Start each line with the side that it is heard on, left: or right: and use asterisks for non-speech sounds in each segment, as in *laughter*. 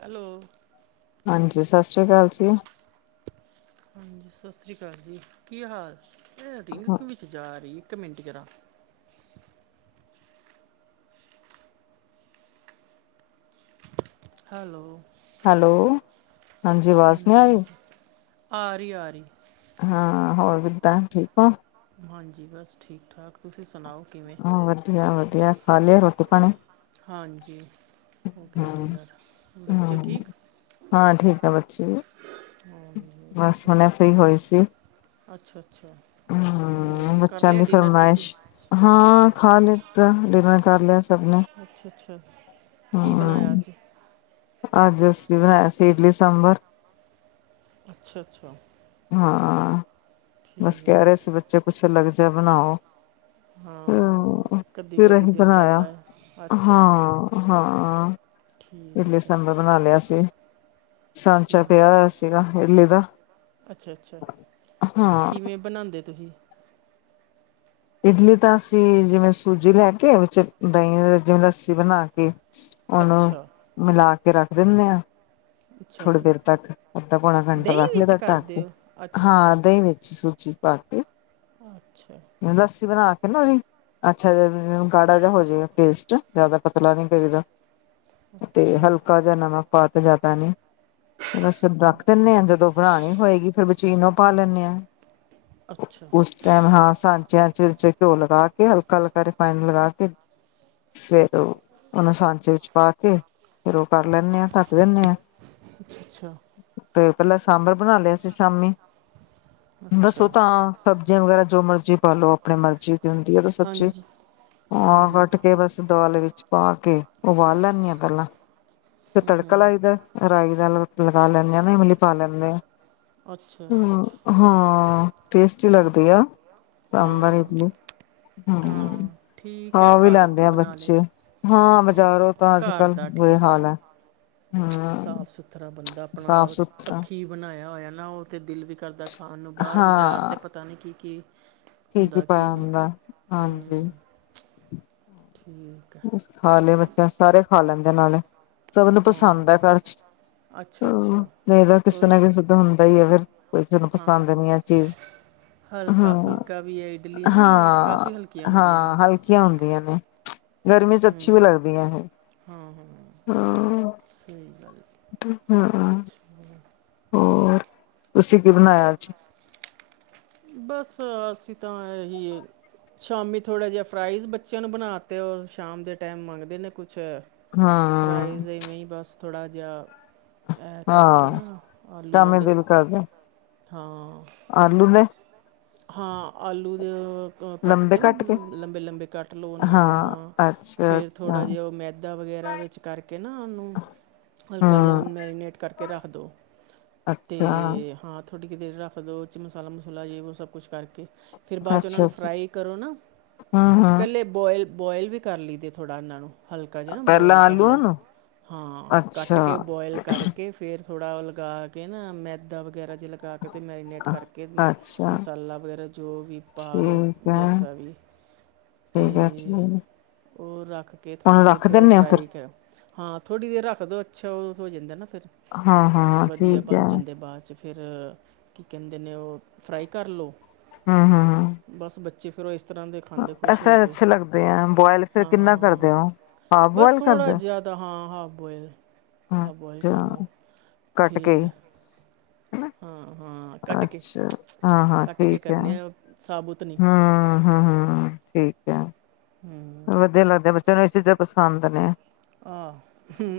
right: Hello!
left: ਹਾਂਜੀ, ਸਸ਼੍ਰੀ ਕਾਲ ਜੀ।
right: ਹਾਂਜੀ ਸਸ਼੍ਰੀ ਕਾਲ ਜੀ, ਕੀ ਹਾਲ? ਐ ਰਿੰਗ ਕੁ ਵਿੱਚ ਜਾ ਰੀ ਇੱਕ ਮਿੰਟ ਜਰ੍ਹਾਂ। ਹੈਲੋ!
left: ਹੈਲੋ! ਹਾਂਜੀ ਆਵਾਜ਼ ਨੀ ਆ ਰਹੀ
right: ਹਾਂਜੀ-ਹਾਂਜੀ, ਆ ਰੀ- ਆ ਰੀ।
left: ਹਾਂ, ਹੋਰ ਕਿਦਾਂ, ਠੀਕ ਓ?
right: ਹਾਂਜੀ ਬਸ ਠੀਕ- ਠਾਕ, ਤੁਸੀਂ ਸੁਣਾਓ ਕਿਵੇਂ?
left: ਵਧੀਆ-ਵਧੀਆ, ਖਾ ਲਿਆ ਰੋਟੀ ਪਾਣੀ?
right: ਹਾਂਜੀ, ਹੋ ਗਿਆ
left: ਹਮ
right: ਡਿਨਰ, ਬੱਚੇ
left: ਹਮ
right: ਠੀਕ?
left: ਹਾਂ ਠੀਕ ਆ ਬੱਚੇ ਵੀ।
right: ਹਾਂਜੀ
left: ਬਸ ਹੁਨੇ
right: ਅੱਛਾ
left: ਫ੍ਰੀ ਹੋਈ ਸੀ
right: ਅੱਛਾ ਅੱਛਾ
left: ਹਾਂਜੀ,
right: ਹੋਰ
left: ਹੂੰ
right: ਕਰ
left: ਬੱਚਿਆਂ
right: ਲਿਆ
left: ਦੀ
right: ਡਿਨਰ ਤੁਸੀਂ
left: ਫਰਮਾਇਸ਼। ਹਾਂ ਖਾ ਲਿਤਾ ਡਿਨਰ ਕਰ ਲਿਆ ਸਭ ਨੇ
right: ਅੱਛਾ-ਅੱਛਾ, ਕੀ ਬਨਾਇਆ
left: ਹਮ
right: ਅੱਜ
left: ਅੱਜ ਅਸੀ ਬਨਾਇਆ ਸੀ ਇਡਲੀ ਸਾਂਬਰ।
right: ਅੱਛਾ-ਅੱਛਾ
left: ਹਾਂ ਬਸ ਕਹਿ
right: ਠੀਕ
left: ਰਹੇ ਸੀ ਬੱਚੇ ਕੁਛ ਅਲੱਗ ਜਾ ਬਨਾਓ।
right: ਹਾਂ
left: ਹ
right: ਕਦੀ
left: ਫਿਰ
right: ਕਦੀ
left: ਅਸੀਂ
right: ਦਿਲ
left: ਬਨਾਇਆ
right: ਕਰਦਾ ਹੈ ਅੱਛਾ
left: ਹਾਂ-ਹਾਂ ਇਡਲੀ
right: ਠੀਕ ਹੈ
left: ਸਾਂਬਰ ਬਨਾ ਲਿਆ ਸੀ ਸਾਂਚਾ
right: ਠੀਕ
left: ਪਿਆ ਹੋਇਆ ਸੀਗਾ ਇਡਲੀ ਦਾ
right: ਅੱਛਾ-ਅੱਛਾ
left: ਹਾਂ
right: ਕਿਵੇਂ ਬਨਾੰਦੇ ਤੁਹੀ
left: ਇਡਲੀ ਤਾਂ ਅਸੀਂ ਜਿਵੇਂ ਸੂਜੀ ਲੈ ਕੇ ਵਿੱਚ ਦਹੀਂ ਜਿਵੇਂ ਲੱਸੀ ਬਨਾ ਕੇ ਉਹਨੂੰ
right: ਅੱਛਾ
left: ਮਿਲਾ ਕੇ ਰੱਖ ਦਿਨੇ ਆ
right: ਅੱਛਾ
left: ਥੋੜੀ
right: ਜੀ
left: ਦੇਰ ਤੱਕ ਅੱਧਾ ਪੌਣਾ ਘੰਟਾ
right: ਦਹੀਂ
left: ਰੱਖ
right: ਵਿੱਚ
left: ਲਈਦਾ ਢੱਕ
right: ਕਰਦੇ
left: ਕੇ।
right: ਹੋ ਅੱਛਾ ਅੱਛਾ
left: ਹਾਂ ਦਹੀਂ ਵਿੱਚ ਸੂਜੀ ਪਾ ਕੇ।
right: ਅੱਛਾ
left: ਲੱਸੀ ਬਨਾ ਕੇ ਨਾ ਉਹਦੀ ਅੱਛਾ ਜਦੋਂ ਗਾੜਾ ਜਿਹਾ ਹੋ ਜੇ ਪੇਸਟ ਜਿਆਦਾ ਪਤਲਾ ਨੀ ਕਰੀਦਾ ਤੇ ਹਲਕਾ ਜਿਹਾ ਨਮਕ ਪਾਕੇ ਜਿਆਦਾ ਨੀ, ਬਸ ਫਿਰ ਰੱਖ ਦਿੰਨੇ ਆੰ ਜਦੋਂ ਬਨਾਨੀ ਹੋਏਗੀ ਫਿਰ ਮਸ਼ੀਨ ਔ ਪਾ ਲੈਂਨੇ ਆ
right: ਅੱਛਾ
left: ਟਾਈਮ ਹਾਂ ਸਾਂਚਿਆਂ ਚ ਘਿਓ ਲਗਾ ਕੇ ਹਲਕਾ-ਹਲਕਾ ਰਿਫਾਈਨ ਲਗਾ ਕੇ ਫੇਰ ਉਹ ਉਹਨੂੰ ਸਾਂਚੇ ਵਿੱਚ ਪਾ ਕੇ, ਫੇਰ ਉਹ ਕਰ ਲੈਂਨੇ ਆ ਢੱਕ ਦਿੰਨੇ ਆ।
right: ਅ ਅੱਛਾ
left: ਤੇ ਪਹਿਲਾਂ ਸਾਂਬਰ ਬਨਾ ਲੇਆ ਸੀਂ ਸ਼ਾਮੀ,
right: ਅੱਛਾ
left: ਦੱਸੋ ਤਾਂ ਸਬਜ਼ੀਆਂ ਵਗੈਰਾ ਜੋ ਮਰਜ਼ੀ ਪਾਲੋ ਅਪਨੀ ਮਰਜ਼ੀ ਹੁੰਦੀ ਆ ਤਾਂ ਸਬਜ਼ੀ
right: ਹਾਂਜੀ
left: ਆ
right: ਹਾਂਜੀ
left: ਕੱਟ ਕੇ ਬਸ ਦਾਲ ਵਿੱਚ ਪਾ ਕੇ ਉਬਾਲ ਲੈਂਨੀ ਆ ਪਹਿਲਾਂ ਫਿਰ ਤੜਕਾ ਲਾਈਦਾ। ਰਾਈ ਦਾ ਲਗਾ ਲੈਂਨੇ ਆ ਨਾ ਇਮਲੀ ਪਾ ਲੈਂਨੇ
right: ਅੱਛਾ
left: ਆ ਹਾਂ ਟੇਸਟੀ ਲੱਗਦੀ ਆ ਸਾਂਬਰ
right: ਹਾਂ
left: ਇਡਲੀ
right: ਹਾਂ
left: ਹਮ
right: ਠੀਕ ਹੈ
left: ਖਾ ਵੀ
right: ਘਰ
left: ਲੈਂਦੇ ਆ
right: ਬਣਾ ਲਏ
left: ਬੱਚੇ ਹਾਂ ਬਾਜ਼ਾਰੋ ਤਾਂ ਅੱਜ
right: ਘਰ
left: ਕੱਲ
right: ਦਾ
left: ਬੁਰੇ
right: ਠੀਕ ਹੈ
left: ਹਾਲ ਐ
right: ਸਾਫ ਸੁਥਰਾ ਬੰਦਾ ਅਪਨਾ
left: ਸੁਥਰਾ
right: ਅੱਖੀਂ ਬਨਾਇਆ ਹੋਇਆ ਨਾ ਉਹ ਤੇ ਦਿਲ ਵੀ ਕਰਦਾ। ਓਨੂ ਬਾਹਰ ਬਾਜ਼ਾਰ
left: ਹਾਂ
right: ਚ ਪਤਾ ਨੀ ਕੀ-ਕੀ ਹੁੰਦਾ ਕੀ
left: ਪਾਇਆ ਹੁੰਦਾ
right: ਨਹੀਂ
left: ਹਾਂਜੀ
right: ਠੀਕ ਹੈ
left: ਬਸ ਖਾ ਲੈ ਬੱਚਾ ਸਾਰੇ ਖਾ ਲੈਂਦੇ ਨਾਲੇ ਸਭ ਨੂੰ
right: ਹਾਂ
left: ਪਸੰਦ ਆ ਘਰ 'ਚ
right: ਅੱਛਾ
left: ਹਮ
right: ਅੱਛਾ
left: ਫਾਇਦਾ ਤਾਂ ਕਿਸੇ
right: ਔਰ
left: ਨਾ ਕਿਸੇ ਤੋਂ ਹੁੰਦਾ ਈ ਹੈ ਫਿਰ ਕੋਈ ਤੈਨੂੰ
right: ਹਾਂ
left: ਪਸੰਦ ਨਹੀਂ ਆ ਚੀਜ਼।
right: ਹਲਕਾ
left: ਹਾਂ,
right: ਫੁਲਕਾ ਵੀ ਹੈ ਇਡਲੀ ਨਾ
left: ਹਾਂ,
right: ਕਾਫੀ ਹਲਕੀਆਂ ਹੁੰਦੀਆਂ ਨੇ
left: ਹਾਂ ਹਲਕੀਆਂ ਹੁੰਦੀਆਂ ਨੇ ਗਰਮੀ ਚ ਅੱਛੀ
right: ਹਮ
left: ਵੀ ਲੱਗਦੀਆਂ ਇਹ
right: ਹਾਂ ਹਮ ਸਹੀ ਗੱਲ
left: ਹਾ
right: *unintelligible*
left: ਹੋਰ ਤੁਸੀ ਕੀ ਬਨਾਇਆ ਅੱਜ
right: ਬਸ ਅਸੀਂ ਤਾਂ ਇਹ ਹੀ ਏ ਸ਼ਾਮੀ ਥੋੜਾ ਜਿਹਾ ਫਰਾਇਜ ਬੱਚਿਆਂ ਨੂੰ ਬਨਾ ਤੇ ਉਹ ਸ਼ਾਮ ਦੇ ਟਾਈਮ ਮੰਗਦੇ ਨੇ ਕੁਛ
left: ਹਾਂ
right: ਫਰਾਈਜ ਇਵੇਂ ਹੀ ਬਸ ਥੋੜ੍ਹਾ ਜਿਹਾ ਇਹ ਕਰਕੇ
left: ਹਾਂ
right: ਨਾ ਆਲੂਆਂ
left: ਸ਼ਾਮੀ
right: ਦੇ
left: ਦਿਲ ਕਰਦਾ
right: ਹਾਂ
left: ਆਲੂ ਦੇ
right: ਹਾਂ ਆਲੂ ਦੇ ਕੱਟ ਕੇ ਨਾ ਲੰਬੇ-ਲੰਬੇ ਕੱਟ ਲਉ ਉਹਨਾਂ ਨੂੰ ਹਾਂ
left: ਅੱਛਾ
right: ਫੇਰ
left: ਅੱਛਾ
right: ਥੋੜ੍ਹਾ ਜਿਹਾ ਉਹ ਮੈਦਾ ਵਗੈਰਾ ਵਿੱਚ ਕਰਕੇ ਨਾ ਉਹਨੂੰ, ਹਲਕਾ ਜਿਹਾ
left: ਹਾਂ
right: ਮੈਰੀਨੇਟ ਕਰਕੇ ਰੱਖ ਦਿਉ।
left: ਅੱਛਾ
right: ਤੇ, ਹਾਂ ਥੋੜ੍ਹੀ ਕੀ ਦੇਰ ਰੱਖ ਦੋ ਓਹਦੇ 'ਚ ਮਸਾਲਾ ਮਸੂਲਾ ਜੇ ਸਭ ਕੁਛ ਕਰਕੇ ਫਿਰ ਬਾਦ 'ਚ ਉਹਨਾਂ
left: ਅੱਛਾ
right: ਨੂੰ
left: ਅੱਛਾ
right: ਫਰਾਈ ਕਰੋ ਨਾ,
left: ਹਮ ਹਮ
right: ਪਹਿਲੇ ਬੋਇਲ, ਬੋਇਲ ਵੀ ਕਰ ਲਈਦੇ ਥੋੜ੍ਹਾ ਇਹਨਾਂ ਨੂੰ ਹਲਕਾ ਜਿਹਾ ਨਾ
left: ਪਹਿਲਾਂ
right: ਬੋਇਲ ਕਰ
left: ਆਲੂਆਂ
right: ਲਉ,
left: ਨੂੰ
right: ਹਾਂ ਕੱਟ
left: ਅੱਛਾ
right: ਕੇ ਬੋਇਲ ਕਰ ਕੇ, ਫਿਰ ਥੋੜ੍ਹਾ ਉਹ ਲਗਾ ਕੇ ਨਾ ਮੈਦਾ ਵਗੈਰਾ ਜੇ ਲਗਾ ਕੇ ਅਤੇ ਮੈਰੀਨੇਟ ਕਰਕੇ
left: ਅੱਛਾ
right: ਮਸਾਲਾ ਵਗੈਰਾ ਜੋ ਵੀ ਪਾ ਲਓ,
left: ਠੀਕ ਹੈ
right: ਜੈਸਾ ਵੀ
left: ਠੀਕ ਹੈ *inaudible*
right: ਕੋਲ ਰੱਖ ਕੇ ਥੋੜ੍ਹੀ
left: ਹੁਣ
right: ਦੇਰ,
left: ਰੱਖ
right: ਫਿਰ ਉਹ
left: ਦਿੰਦੇ ਆ
right: ਫਰਾਈ ਕਰੋ ਹਾਂ ਥੋੜ੍ਹੀ ਦੇਰ ਰੱਖ ਦਿਉ ਅੱਛਾ ਉਹ ਹੋ ਜਾਂਦਾ ਨਾ ਫਿਰ,
left: ਹਾਂ ਹਾਂ
right: ਵਧੀਆ
left: ਠੀਕ
right: ਬਣ
left: ਹੈ
right: ਜਾਂਦੇ ਬਾਦ 'ਚ ਤੇ ਫਿਰ ਕੀ ਕਹਿੰਦੇ ਨੇ, ਉਹ ਫਰਾਈ ਕਰ ਲਉ
left: ਹਾਂ ਹਾਂ
right: ਬਸ ਬੱਚੇ ਫਿਰ ਉਹ ਇਸ ਇਸ ਤਰ੍ਹਾਂ ਦੇ ਖਾਂਦੇ ਖੁਸ਼
left: ਐਸੇ
right: ਹੋ ਕੇ,
left: ਅੱਛੇ ਲੱਗਦੇ ਆ ਬੋਆਇਲ ਫਿਰ ਕਿੰਨਾ
right: ਹਾਂ-
left: ਕਰਦੇ
right: ਹਾਂ
left: ਹੋ ਹਾਫ
right: ਬਸ
left: ਬੋਆਇਲ
right: ਥੋੜਾ
left: ਕਰਦੇ
right: ਜੇਆ ਤਾਂ ਹਾਂ ਹਾਫ ਬੋਆਇਲ
left: ਹੋ
right: ਹਾਫ ਬੋਆਇਲ ਕਰ ਲਓ,
left: ਅੱਛਾ ਕੱਟ ਕੇ
right: ਫੇਰ
left: ਹੀ
right: ਹਾਂ- ਹਾਂ ਕੱਟ ਕੇ,
left: ਅੱਛਾ ਹਾਂ ਹਾਂ
right: ਕੱਟ ਕੇ
left: ਠੀਕ ਹੈ
right: ਕਰਨੇ ਆ ਸਾਬੁਤ ਨਹੀਂ
left: ਹਮ ਹਮ ਹਮ ਠੀਕ ਹੈ
right: ਹੂੰ
left: ਵਧੀਆ ਲੱਗਦੇ ਬੱਚਿਆਂ ਨੂੰ ਇਹ ਚੀਜ਼ਾਂ ਪਸੰਦ ਨੇ।
right: ਆਹ,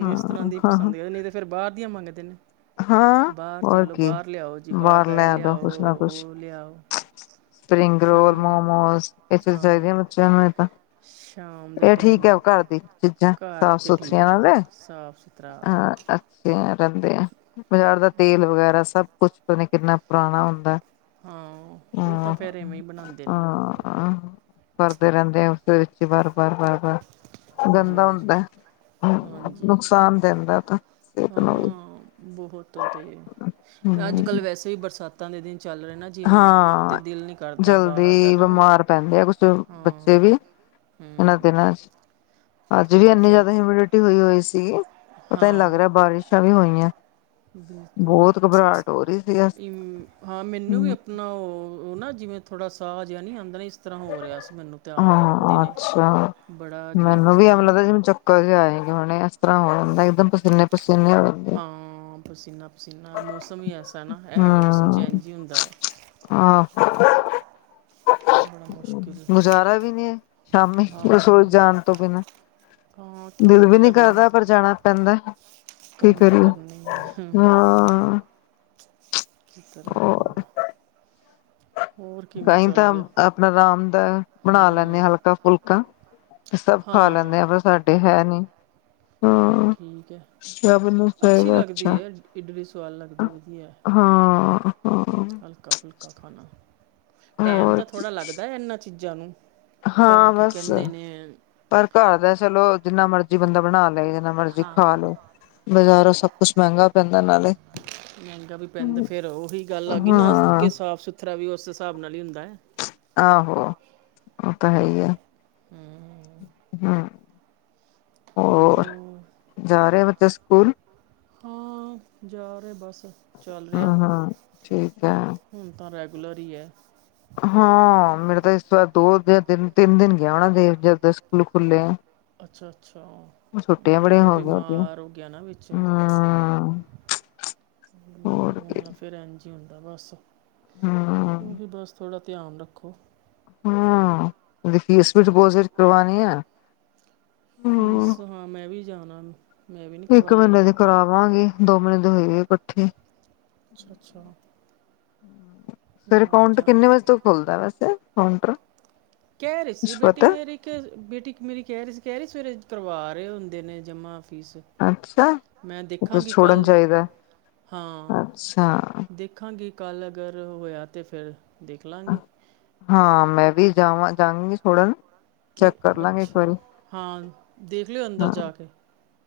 left: ਹਾਂ
right: ਇਸ ਤਰ੍ਹਾਂਹ ਦੀ
left: ਹਾਂ-ਹਾਂ।
right: ਪਸੰਦ ਨਹੀਂ ਤੇ ਫਿਰ ਬਾਹਰ ਦੀਆਂ ਮੰਗਦੇ ਨੇ।
left: ਹਾਂ
right: ਬਾਹਰ
left: ਹੋਰ
right: ਚਲੋ
left: ਕੀ
right: ਬਾਹਰ ਲਿਆਓ ਜੀ ਬਾਹਰ ਦਾ
left: ਲੈ
right: ਇਹ
left: ਆਦੋ
right: ਲਿਆਓ,
left: ਕੁਛ ਨਾ ਕੁਛ।
right: ਉਹ ਲਿਆਓ।
left: ਸਪਰਿੰਗ ਰੋਲ,
right: ਸ਼ਾਮ
left: ਮੋਮੋਸ ਇਹ ਚੀਜ਼
right: ਹਾਂ
left: ਚਾਹੀਦੀਆਂ ਬੱਚਿਆਂ ਨੂੰ ਹੁਣੇ ਤਾਂ
right: ਸ਼ਾਮ ਦੇ
left: ਇਹ ਠੀਕ
right: ਟਾਈਮ
left: ਹੈ ਘਰ ਦੀ ਚੀਜ਼ਾਂ,
right: ਘਰ
left: ਸਾਫ
right: 'ਚ
left: ਸੁਥਰੀਆਂ
right: ਠੀਕ
left: ਨਾਲੇ
right: ਸਾਫ ਸੁਥਰਾ
left: ਹਾਂ ਅੱਛੀਆ ਰਹਿੰਦੇ ਆ ਬਜਾਰ ਦਾ ਤੇਲ ਵਗੈਰਾ ਸਭ ਕੁਛ ਪਤਾ ਨੀ ਕਿੰਨਾ ਪੁਰਾਣਾ ਹੁੰਦਾ।
right: ਹਾਂ ਉਹ ਤਾਂ
left: ਹਾਂ-ਹਾਂ।
right: ਫੇਰ ਇਵੇਂ ਹੀ ਬਣਾਂਦੇ ਨੇ।
left: ਭਰਦੇ ਰਹਿੰਦੇ ਆ ਉਸਦੇ ਵਿੱਚ ਵਾਰ- ਵਾਰ, ਵਾਰ- ਵਾਰ
right: ਹਾਂਜੀ ਹਾਂਜੀ ਹਾਂਜੀ
left: ਨੁਕਸਾਨ ਦਿੰਦਾ ਤਾਂ ਸਿਹਤ ਨੂੰ ਵੀ
right: ਹਾਂ ਬਹੁਤ ਔ ਤੇ, ਅੱਜ
left: ਹੂੰ।
right: ਕੱਲ੍ਹ ਵੈਸ ਵੈੇਸੇ ਵੀ ਬਰਸਾਤਾਂ ਦੇ ਦਿਨ ਚੱਲ ਰਹੇ ਨਾ। ਜਿਵੇਂ ਤੇ
left: ਹਾਂ
right: ਦਿਲ ਨਹੀਂ ਕਰਦਾ ਬਾਹਰ ਦਾ
left: ਜਲਦੀ
right: ਨਾ
left: ਬਿਮਾਰ ਪੈਂਦੇ ਆ ਕੁਛ
right: ਹਾਂ
left: ਬੱਚੇ ਵੀ। ਇਨਾਂ
right: ਹੂੰ
left: ਦਿਨਾ 'ਚ ਅੱਜ ਵੀ
right: ਥੋੜ੍ਹਾ
left: ਇੰਨੀ
right: ਫਿਰ
left: ਜ਼ਿਆਦਾ ਹਿਮਿਡਿਟੀ ਹੋਈ ਹੋਈ ਸੀ, ਪਤਾ ਨੀ ਲੱਗ
right: ਹਾਂ
left: ਰਿਹਾ ਬਾਰਿਸ਼ਾਂ ਵੀ ਹੋਈਆਂ।
right: ਬਿਲਕੁਲ
left: ਬਹੁਤ ਘਬਰਾਹਟ ਹੋ ਰਹੀ ਸੀ
right: *unintelligible* ਹਾਂ ਮੈਨੂੰ ਵੀ ਆਪਣਾ ਉਹ ਨਾ ਜਿਵੇਂ ਥੋੜ੍ਹਾ ਸਾਹ ਜਿਹਾ ਨੀ ਆਉਂਦਾ ਨੀ ਇਸ ਇਸ ਤਰ੍ਹਾਂ ਹੋ ਰਿਹਾ ਸੀ ਮੈਨੂੰ ਤੇ ਆਪ
left: ਹਾਂ
right: ਦਿਨੇ,
left: ਅੱਛਾ
right: ਬੜਾ ਅਜੀਬ ਜਿਹਾ ਨਾ
left: ਕਰ ਆਏਗੀ ਹੁਣ, ਇਸ ਤਰ੍ਹਾਂ ਹੋਣ ਹੁੰਦਾ ਇੱਕਦਮ ਪਸੀਨੇ- ਪਸੀਨੇ ਹੋ ਜਾਂਦੇ
right: ਹਾਂ ਪਸੀਨਾ- ਪਸੀਨਾ ਮੌਸਮ ਹੀ ਐਸਾ ਨਾ, ਇਹ ਮੌਸਮ ਚੇਂਜ ਹੀ ਹੁੰਦਾ ਐ।
left: ਹਾਂ
right: ਬੜਾ ਮੁਸ਼ਕਿਲ
left: ਗੁਜ਼ਾਰਾ ਵੀ ਨਹੀਂ ਸ਼ਾਮੀ,
right: ਹਾਂ
left: ਰਸੋਈ ਚ ਜਾਣ ਤੋਂ ਬਿਨਾਂ,
right: ਹਾਂ
left: ਦਿਲ
right: ਕੰਮ
left: ਵੀ
right: ਤਾਂ
left: ਨੀ
right: ਕਰਨੀ
left: ਕਰਦਾ ਪਰ ਜਾਣਾ ਪੈਂਦਾ ਕਿ
right: ਕੰਮ ਤਾਂ
left: ਕਰੀਏ,
right: ਕਰਨੀ
left: ਹਾਂ
right: ਕਿ ਕਰੇ ਬੰਦਾ ਹੋਰ ਕਿਵੇਂ
left: ਕਈ
right: ਚੱਲ
left: ਤਾਂ
right: ਰਿਹਾ
left: ਆਪਣਾ ਆਰਾਮ ਦਾ ਬਣਾ ਲੈਂਨੇ ਆਪਣਾ
right: ਹੂੰ
left: ਹਲਕਾ ਫੁ ਫੁਲਕਾ, ਤੇ ਸਭ ਖਾ ਲੈਂਦੇ
right: ਹਾਂ
left: ਆ ਪਰ ਸਾਡੇ ਹੈ ਨੀ,
right: ਇਹ
left: ਹਾਂ
right: ਠੀਕ ਐ
left: ਸਭ ਨੂੰ
right: ਅੱਛੀ
left: ਚਾਹੀਦਾ
right: ਲੱਗਦੀ
left: ਅੱਛਾ
right: ਐ ਇਡਲੀ ਸੁਆਦ ਲੱਗਦੀ ਵੱਧੀਆ
left: ਹਾਂ ਹਾਂ
right: ਹਲਕਾ ਫੁਲ ਕਾ ਖਾਣਾ ਟੈਮ
left: ਹੋਰ
right: ਤਾਂ ਥੋੜ੍ਹਾ ਲੱਗਦਾ ਏਨਾਂ ਚੀਜ਼ਾਂ ਨੂੰ। ਪਰ
left: ਹਾਂ
right: ਕੀ
left: ਬਸ
right: ਕੇਂਦੇ ਨੇ
left: ਪਰ ਘਾਰ ਦਾ ਚਲੋ ਜਿੰਨਾ ਮਰਜੀ ਬੰਦਾ ਬਣਾ ਲਏ ਜਿੰਨਾ ਮਰਜੀ ਖਾ
right: ਹਾਂ
left: ਲਓ, ਬਜ਼ਾਰੋਂ ਸਭ ਕੁਛ ਮੇਂਗਾ ਪੈਂਦਾ ਨਾਲੇ
right: ਮੇਂਗਾ ਵੀ ਪੈਂਦਾ ਫਿਰ ਉਹੀ ਗੱਲ ਆ ਗਈ ਨਾ
left: ਹਾਂ
right: ਕਿ ਸਾਫ਼ ਸੁਥਰਾ ਵੀ ਉਸ ਹਿਸਾਬ ਨਾਲ ਹੀ ਹੁੰਦਾ।
left: ਆਹੋ ਓ ਤਾਂ ਹੈ ਈ ਆ।
right: ਹੂੰ
left: ਹਕਹਾ, ਹੋਰ
right: ਹਾਂ
left: ਜਾ ਰਏ ਬੱਚੇ ਸਕੂਲ?
right: ਹਾਂ ਜਾ ਰਏ ਬਸ ਚੱਲ ਰੇਆ।
left: ਹਾਂ ਹਾਂ ਠੀਕ ਹੈ
right: ਹੁਣ ਤਾਂ ਰੈਗੂਲਰ ਈ ਐ।
left: ਹਾਂ ਮੇਰਾ ਤਾਂ ਇਸ ਵਾਰ ਦੋ ਜਾਂ ਤਿੰਨ-ਤਿੰਨ ਗੇਆ ਹੁਨਾ ਜੇ ਜਦ ਦੇ ਸਕੂਲ ਖੁੱਲੇ ਆ।
right: ਅੱਛਾ ਅੱਛਾ
left: ਓਨੂੰ ਛੁੱਟਿਆ
right: ਹਾਂ,
left: ਬੜਿਆ
right: ਉਹ
left: ਹੋ ਗਿਆ ਸੀ
right: ਬਿਮਾਰ ਹੋ ਗਿਆ ਨਾ ਵਿੱਚ
left: ਹਾ ਚਚ
right: ਬਿਮਾਰ ਹੋਇਆ ਸੀ। ਫਿਰ ਐਨਜ ਹੁੰਦਾ ਬਸ, ਓ
left: ਹੂੰ
right: ਵੀ ਬਸ ਥੋੜ੍ਹਾ ਧਿਆਨ ਰੱਖੋ।
left: ਹਾਂ ਓਦੀ ਫੀਸ ਵੀ ਡਿਪੋਜਿਟ ਕਰਵਾਨੀ ਐ।
right: ਫੀਸ ਹਾਂ ਮੈਂ ਵੀ ਜਾਣਾ ਵਾ।
left: ਇੱਕ ਮੀਨੇ ਦੀ ਕਰਾਵਾਂਗੇ, ਦੋ ਮੀਨੇ ਦੀ ਹੋਈ-ਹੋਈ ਇਕੱਠੀ।
right: ਅੱਛਾ- ਅੱਛਾ।
left: ਹੂੰ--ਫਿਰ
right: ਮੈਂ ਆਪ
left: ਅਕਾਊਂਟ ਕਿੰਨੇ
right: ਜਾਣਾ
left: ਵਜੇ ਤੋਂ ਖੁੱਲਦਾ ਵੈਸੇ ਅਕਾਊਂਟਰ
right: ਕੈ ਰਈ ਸੀ ਬੇਟੀ ਮੇਰੀ ਕੈ ਰਈ ਬੇਟੀ ਮੇਰੀ ਕੈ ਰਈ ਸੀ ਕੈ ਰਈ ਸਵੇਰੇ ਕਰਵਾ ਰਏ ਹੁੰਦੇ ਨੇ ਜਮਾਂ ਫੀਸ
left: ਅੱਛਾ
right: ਮੈਂ
left: ਇਹ ਤਾਂ
right: ਦੇਖਾਂਗੀ
left: ਛੋੜਨ
right: ਕੱਲ
left: ਚਾਹੀਦਾ
right: ਹਾਂ ਦੇਖ
left: ਅੱਛਾ
right: ਦੇਖਾਂਗੀ ਕੱਲ੍ਹ ਅਗਰ ਹੋਏਆ ਤਾਂ ਫਿਰ ਦੇਖ ਲਾਂਗੇ।
left: ਹਾਂ ਮੈਂ ਵੀ ਜਾਵਾਂ ਜਾਂਓਗੀ ਛੋੜਨ
right: ਕਿ
left: ਚੈੱਕ ਕਰ ਲਾਂਗੇ ਇੱਕ
right: ਅੱਛਾ,
left: ਵਾਰੀ
right: ਹਾਂ ਦੇਖ ਲੇ ਅੰਦਰ
left: ਹਾਂ
right: ਜਾ ਕੇ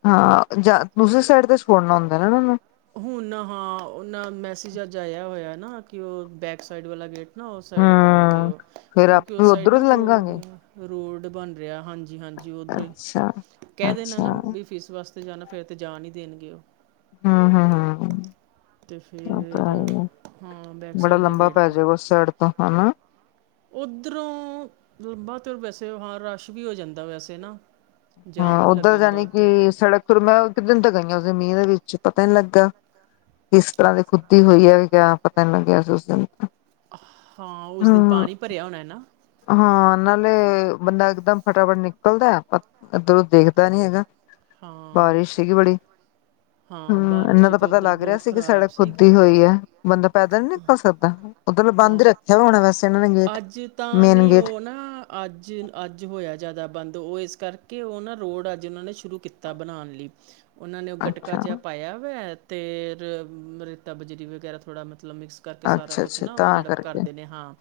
left: ਹਾਂ ਜਾਂ ਦੂਸਰੇ ਸਾਈਡ ਤੇ ਸ਼ੋੜਨਾ ਹੁੰਦਾ ਨਾ ਏਨਾ ਨੂੰ?
right: ਹੁਣ ਹਾਂ ਉਹਨਾਂ ਮੈਸੇਜ ਅੱਜ ਆਏਆ ਹੋਏਆ ਨਾ ਕਿ ਓ ਬੈਕ ਸਾਈਡ ਵਾਲਾ ਗੇਟ ਨਾ ਉਸ ਸਾਈਡ ਕਰਨਗੇ,
left: ਹੂੰ। ਫੇਰ
right: ਕਿਉਂਕਿ
left: ਆਪਾਂ
right: ਉਸ ਸਾਈਡ
left: ਉੱਧਰੋਂ
right: ਨਾ
left: ਦੀ
right: ਰੋਡ-
left: ਲੰਘਾਂਗੇ
right: ਰੋਡ ਬਣ ਰੇਆ ਹਾਂਜੀ ਹਾਂਜੀ ਓਧਰੋਂ ਈ,
left: ਅੱਛਾ।
right: ਕੈ ਦੇਣਾ
left: ਅੱਛਾ
right: ਨਾ ਵੀ ਫੀਸ ਵਾਸਤੇ ਜਾਣਾ ਫਿਰ ਤਾਂ ਜਾਣ ਹੀ ਦੇਣਗੇ ਓ
left: ਹਾਂ- ਹਾਂ- ਹਾਂ
right: ਅਤੇ
left: ਓ ਤਾਂ
right: ਫਿਰ
left: ਹੈ ਈ ਆ,
right: ਹਾਂ ਬੈਕ
left: ਬੜਾ
right: ਸਾਈਡ ਦੇ
left: ਲੰਬਾ
right: ਗੇਟ
left: ਪੈਜੂ ਉਸ ਸਾਈਡ ਤੋਂ ਹਨਾ?
right: ਉੱਧਰੋਂ ਲੰਬਾ ਤੇ ਵੈਸੇ ਹਾ ਰਸ਼ ਵੀ ਹੋ ਜਾਂਦਾ ਵੈਸੇ ਨਾ
left: ਹਾਂ
right: ਜਾਮ ਵੀ ਲੱਗ
left: ਓਧਰ
right: ਜਾਂਦਾ
left: ਜਾਣੀ
right: ਉੱਥੇ
left: ਕਿ ਸੜਕ ਮੈਂ ਇੱਕ ਦਿਨ ਤਾ ਗਈ ਆ ਉਸ ਦਿਨ ਮੀਂਹ ਦੇ ਵਿੱਚ ਪਤਾ ਨੀ ਲੱਗਾ। ਕਿਸ ਤਰ੍ਹਾਂ ਦੀ ਖੁੱਦੀ ਹੋਈ ਹੈ ਕਿਆ ਪਤਾ ਨ ਲੱਗਿਆ ਸੀ ਉਸ ਦਿਨ ਤਾਂ
right: ਹਾਂ ਉਸ ਦਿਨ ਪਾਣੀ ਭਰਿਆ ਹੋਣਾ ਨਾ?
left: ਹਾਂ ਨਾਲੇ ਬੰਦਾ ਇਕਦਮ ਫਟਾਫਟ ਨਿਕਲਦਾ ਪਰ ਇਧਰੋਂ ਦੇਖਦਾ ਨੀ ਹੈਗਾ।
right: ਹਾਂ
left: ਬਾਰਿਸ਼ ਸੀਗੀ ਬੜੀ? ਹੁ
right: ਹਾਂ ਬਾਰਿਸ਼
left: ਏਨਾਂ
right: 'ਚ
left: ਤਾਂ ਪਤਾ
right: ਉੱਧਰ
left: ਲੱਗ ਰੇਆ
right: ਬਹੁਤ
left: ਸੀ ਕਿ
right: ਖ਼ਰਾਬ
left: ਸੜਕ
right: ਸੀ
left: ਖੁੱਦੀ ਹੋਈ ਆ ਬੰਦਾ ਪੈਦਲ ਨੀ ਨਿਕਲ ਸਕਦਾ। ਉਧਰੋਂ ਬੰਦ ਰੱਖੇਆ ਹੋਣਾ ਵੈਸੇ ਏਨਾਂ ਨੇ ਗੇਟ?
right: ਜਿੰਦਾਂ
left: ਮੇਨ
right: ਨੀ
left: ਗੇਟ
right: ਓ ਨਾ ਅੱਜ- ਅੱਜ ਹੋਏਆ ਜ਼ਾਦਾ ਬੰਦ ਓ ਇਸ ਕਰਕੇ ਓ ਨਾ ਰੋਡ ਅੱਜ ਓਨਾਂ ਨੇ ਸ਼ੁਰੂ ਕੀਤਾ ਬਣਾਣ ਲਈ। ਓਨਾਂ ਨੇ ਓ ਗਟਕਾ
left: ਅੱਛਾ
right: ਜੇਹਾ ਪਾਏਆ ਹੋਏਆ ਤੇ ਰ ਰੇਤਾ ਬਜਰੀ ਵਗੈਰਾ ਥੋੜ੍ਹਾ ਮਤਲਬ ਮਿਕਸ ਕਰਕੇ ਸਾਰਾ
left: ਅੱਛਾ
right: ਕੁਛ
left: ਅੱਛਾ
right: ਨਾ ਓ
left: ਤਾਂ
right: ਜੇੜਾ
left: ਕਰਕੇ
right: ਕਰਦੇ ਨੇ ਹਾਂ,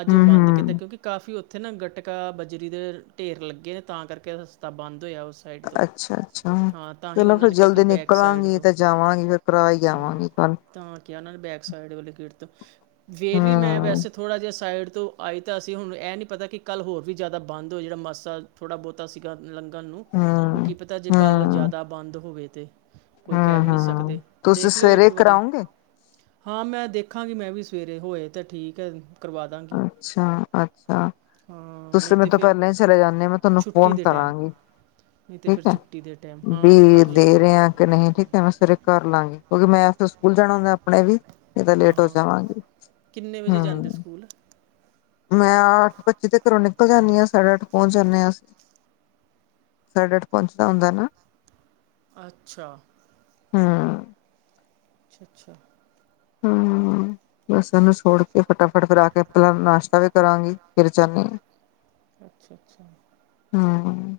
right: ਅੱਜ ਓ
left: ਹੂੰ
right: ਬੰਦ ਕਿਤਾ
left: ਹੂੰ
right: ਕਿਉਂਕਿ ਕਾਫੀ ਉਥੇ ਨਾ ਗਟਕਾ, ਬਜਰੀ ਦੇ ਢੇਰ ਲੱਗੇ ਨੇ, ਤਾਂ ਕਾਰਕੇ ਰਸਤਾ ਬਾੰਦ ਹੋਏਆ ਉਸ ਸਾਈਡ ਤੋਂ
left: ਅੱਛਾ-ਅੱਛਾ,
right: ਹਾਂ ਤਾਂ ਹੀ
left: ਚਲੋ
right: ਉਹਨਾਂ
left: ਫਿਰ
right: ਨੇ ਕਿਹਾ ਕਿ
left: ਜਲਦੀ ਨਿਕ
right: ਬੈਕ ਸਾਈਡ
left: ਕਰਾਂਗੀ,
right: ਤੋਂ
left: ਤੇ ਜਾਵਾਂਗੀ ਫੇਰ ਕਰਾ ਈ
right: ਹਾਂ
left: ਆਵਾਂਗੀ ਤੂਆਨ
right: ਤਾਂ ਕੇਆ ਓਨਾਂ ਨੇ ਬੈਕ ਸਾਈਡ ਵਾਲੀ ਗੇਟ ਤੋਂ ਫੇਰ ਵੀ ਮੈਂ
left: ਹੂੰ
right: ਵੈਸੇ ਥੋੜਾ ਜੇਆ, ਸਾਈਡ ਤੋ ਆਈ ਤਾ ਸੀ ਹੁਣ ਐ ਨੀ ਪਤਾ ਕਿ ਕਾੱਲ ਹੋਰ ਵੀ ਜਾਦਾ ਬਾੰਦ ਹੋ ਜੇੜਾ ਮਸਾ ਥੋੜਾ-ਬੋਤਾ ਸੀਗਾ ਲੰਗੱਨ ਨੂੰ ਓ
left: ਹੂੰ
right: ਕੀ ਪਤਾ ਜੇ ਕਾੱਲ
left: ਹੂੰ
right: ਜਾਦਾ ਬਾੰਦ ਹੋਵੇ ਤੇ ਕੋਈ ਕੈਅ
left: ਹੂੰ
right: ਵੀ ਨੀ ਸਕਦੇ,
left: ਹੂੰ ਤੁਸੀਂ
right: ਦੇਖ ਲੇਓ ਏੱਕ
left: ਸਵੇਰੇ
right: ਵਾਰੀ
left: ਕਰਾਓਗੇ
right: ਹਾਂ ਮੈਂ ਦੇਖਾਂਗੀ ਮੈਂ ਵੀ ਸਵੇਰੇ ਹੋਏ ਤਾ ਠੀਕ ਐ
left: ਅੱਛਾ-ਅੱਛਾ।
right: ਹਾਂ
left: ਤੂਸੀ
right: ਨਹੀਂ ਤੇ
left: ਮੇਤੋਂ
right: ਫਿਰ
left: ਪੈਲਾਂ ਈ ਚਲੇ ਜਾਂਦੇ ਓ, ਮੈਂ ਤੂਆਨੂੰ
right: ਛੁੱਟੀ
left: ਫੋਨ
right: ਦੇ ਟਾਈਮ
left: ਕਰਾਂਗੀ।
right: ਨਹੀਂ ਤੇ ਫਿਰ
left: ਠੀਕ ਐ,
right: ਛੁੱਟੀ ਦੇ ਟਾਈਮ ਹਾਂ
left: ਬੀ
right: ਕਰ
left: ਦੇ
right: ਲੈਣਾ
left: ਰੇ ਆਂ ਕ ਨਹੀਂ ਠੀਕ ਐ, ਮੈਂ ਸਵੇਰੇ ਕਾਰ ਲਾਂਗੀ ਕਿਉਂਕਿ ਮੈਂ ਫਿਰ ਸਕੂਲ ਜਾਣਾ ਹੁੰਦੈ ਅਪਣੇ ਵੀ ਨੀ ਤਾ ਲੇਟ ਹੋ ਜਾਵਾਂਗੀ।
right: ਕਿੰਨ ਵਜੇ ਜਾਂਦੇ ਓ
left: ਹੂੰ
right: ਸੂਕੂਲ?
left: ਮੈਂ ਆੱਠ ਪੱਚੀ ਦੇ ਘਰੋਂ ਨਿਕਲ ਜਾਂਨੀ ਆਂ, ਸਾਡੇ ਆੱਠ ਪੋਂਚ ਜਾਂਨੇ ਆਂ ਅਸੀ ਸਾਡੇ ਆੱਠ ਪੋਂਚਦਾ ਹੁੰਦੈ ਨਾ।
right: ਅੱਛਾ।
left: ਹੂੰ।
right: ਅੱਛਾ।
left: ਹੂੰ, ਬੱਸ ਏਨੂੰ ਛੋੜ ਕੇ, ਫਟਾਫਟ ਫੇਰ ਆਕੇ ਅਪਲਾਂ ਨਾਸ਼ਤਾ ਵੀ ਕਰਾਂਗੀ, ਫਿਰ ਜਾਨੀ ਆ।
right: ਅੱਛ-ਅੱਛਾ।
left: ਹੂੰ।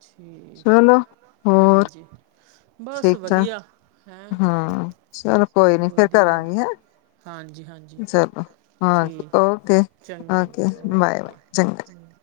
right: ਠੀਕ
left: ਚਲੋ
right: ਹੈ,
left: ਹੋਰ
right: ਹੂੰ ਜੀ, ਬਾੱਸ
left: ਠੀਕ ਠਾਕ
right: ਵਦੀਆ। ਹੈਂ,
left: ਹਾਂ ਚਲੋ ਕੋਈ ਨੀ ਫਿਰ
right: ਵਦੀਐ,
left: ਕਰਾਂਗੀ ਹੈਂ
right: ਹਾਂਜੀ-ਹਾਂ ਜੀ
left: ਚਲੋ ਹਾਂਜੀ
right: ਠੀਕ,
left: ਓਕੇ
right: ਚੰਗਾ ਜੀ,
left: ਓਕੇ ਬਾਏ
right: ਓਕੇ,
left: ਬਾਏ
right: ਚੰਗਾ।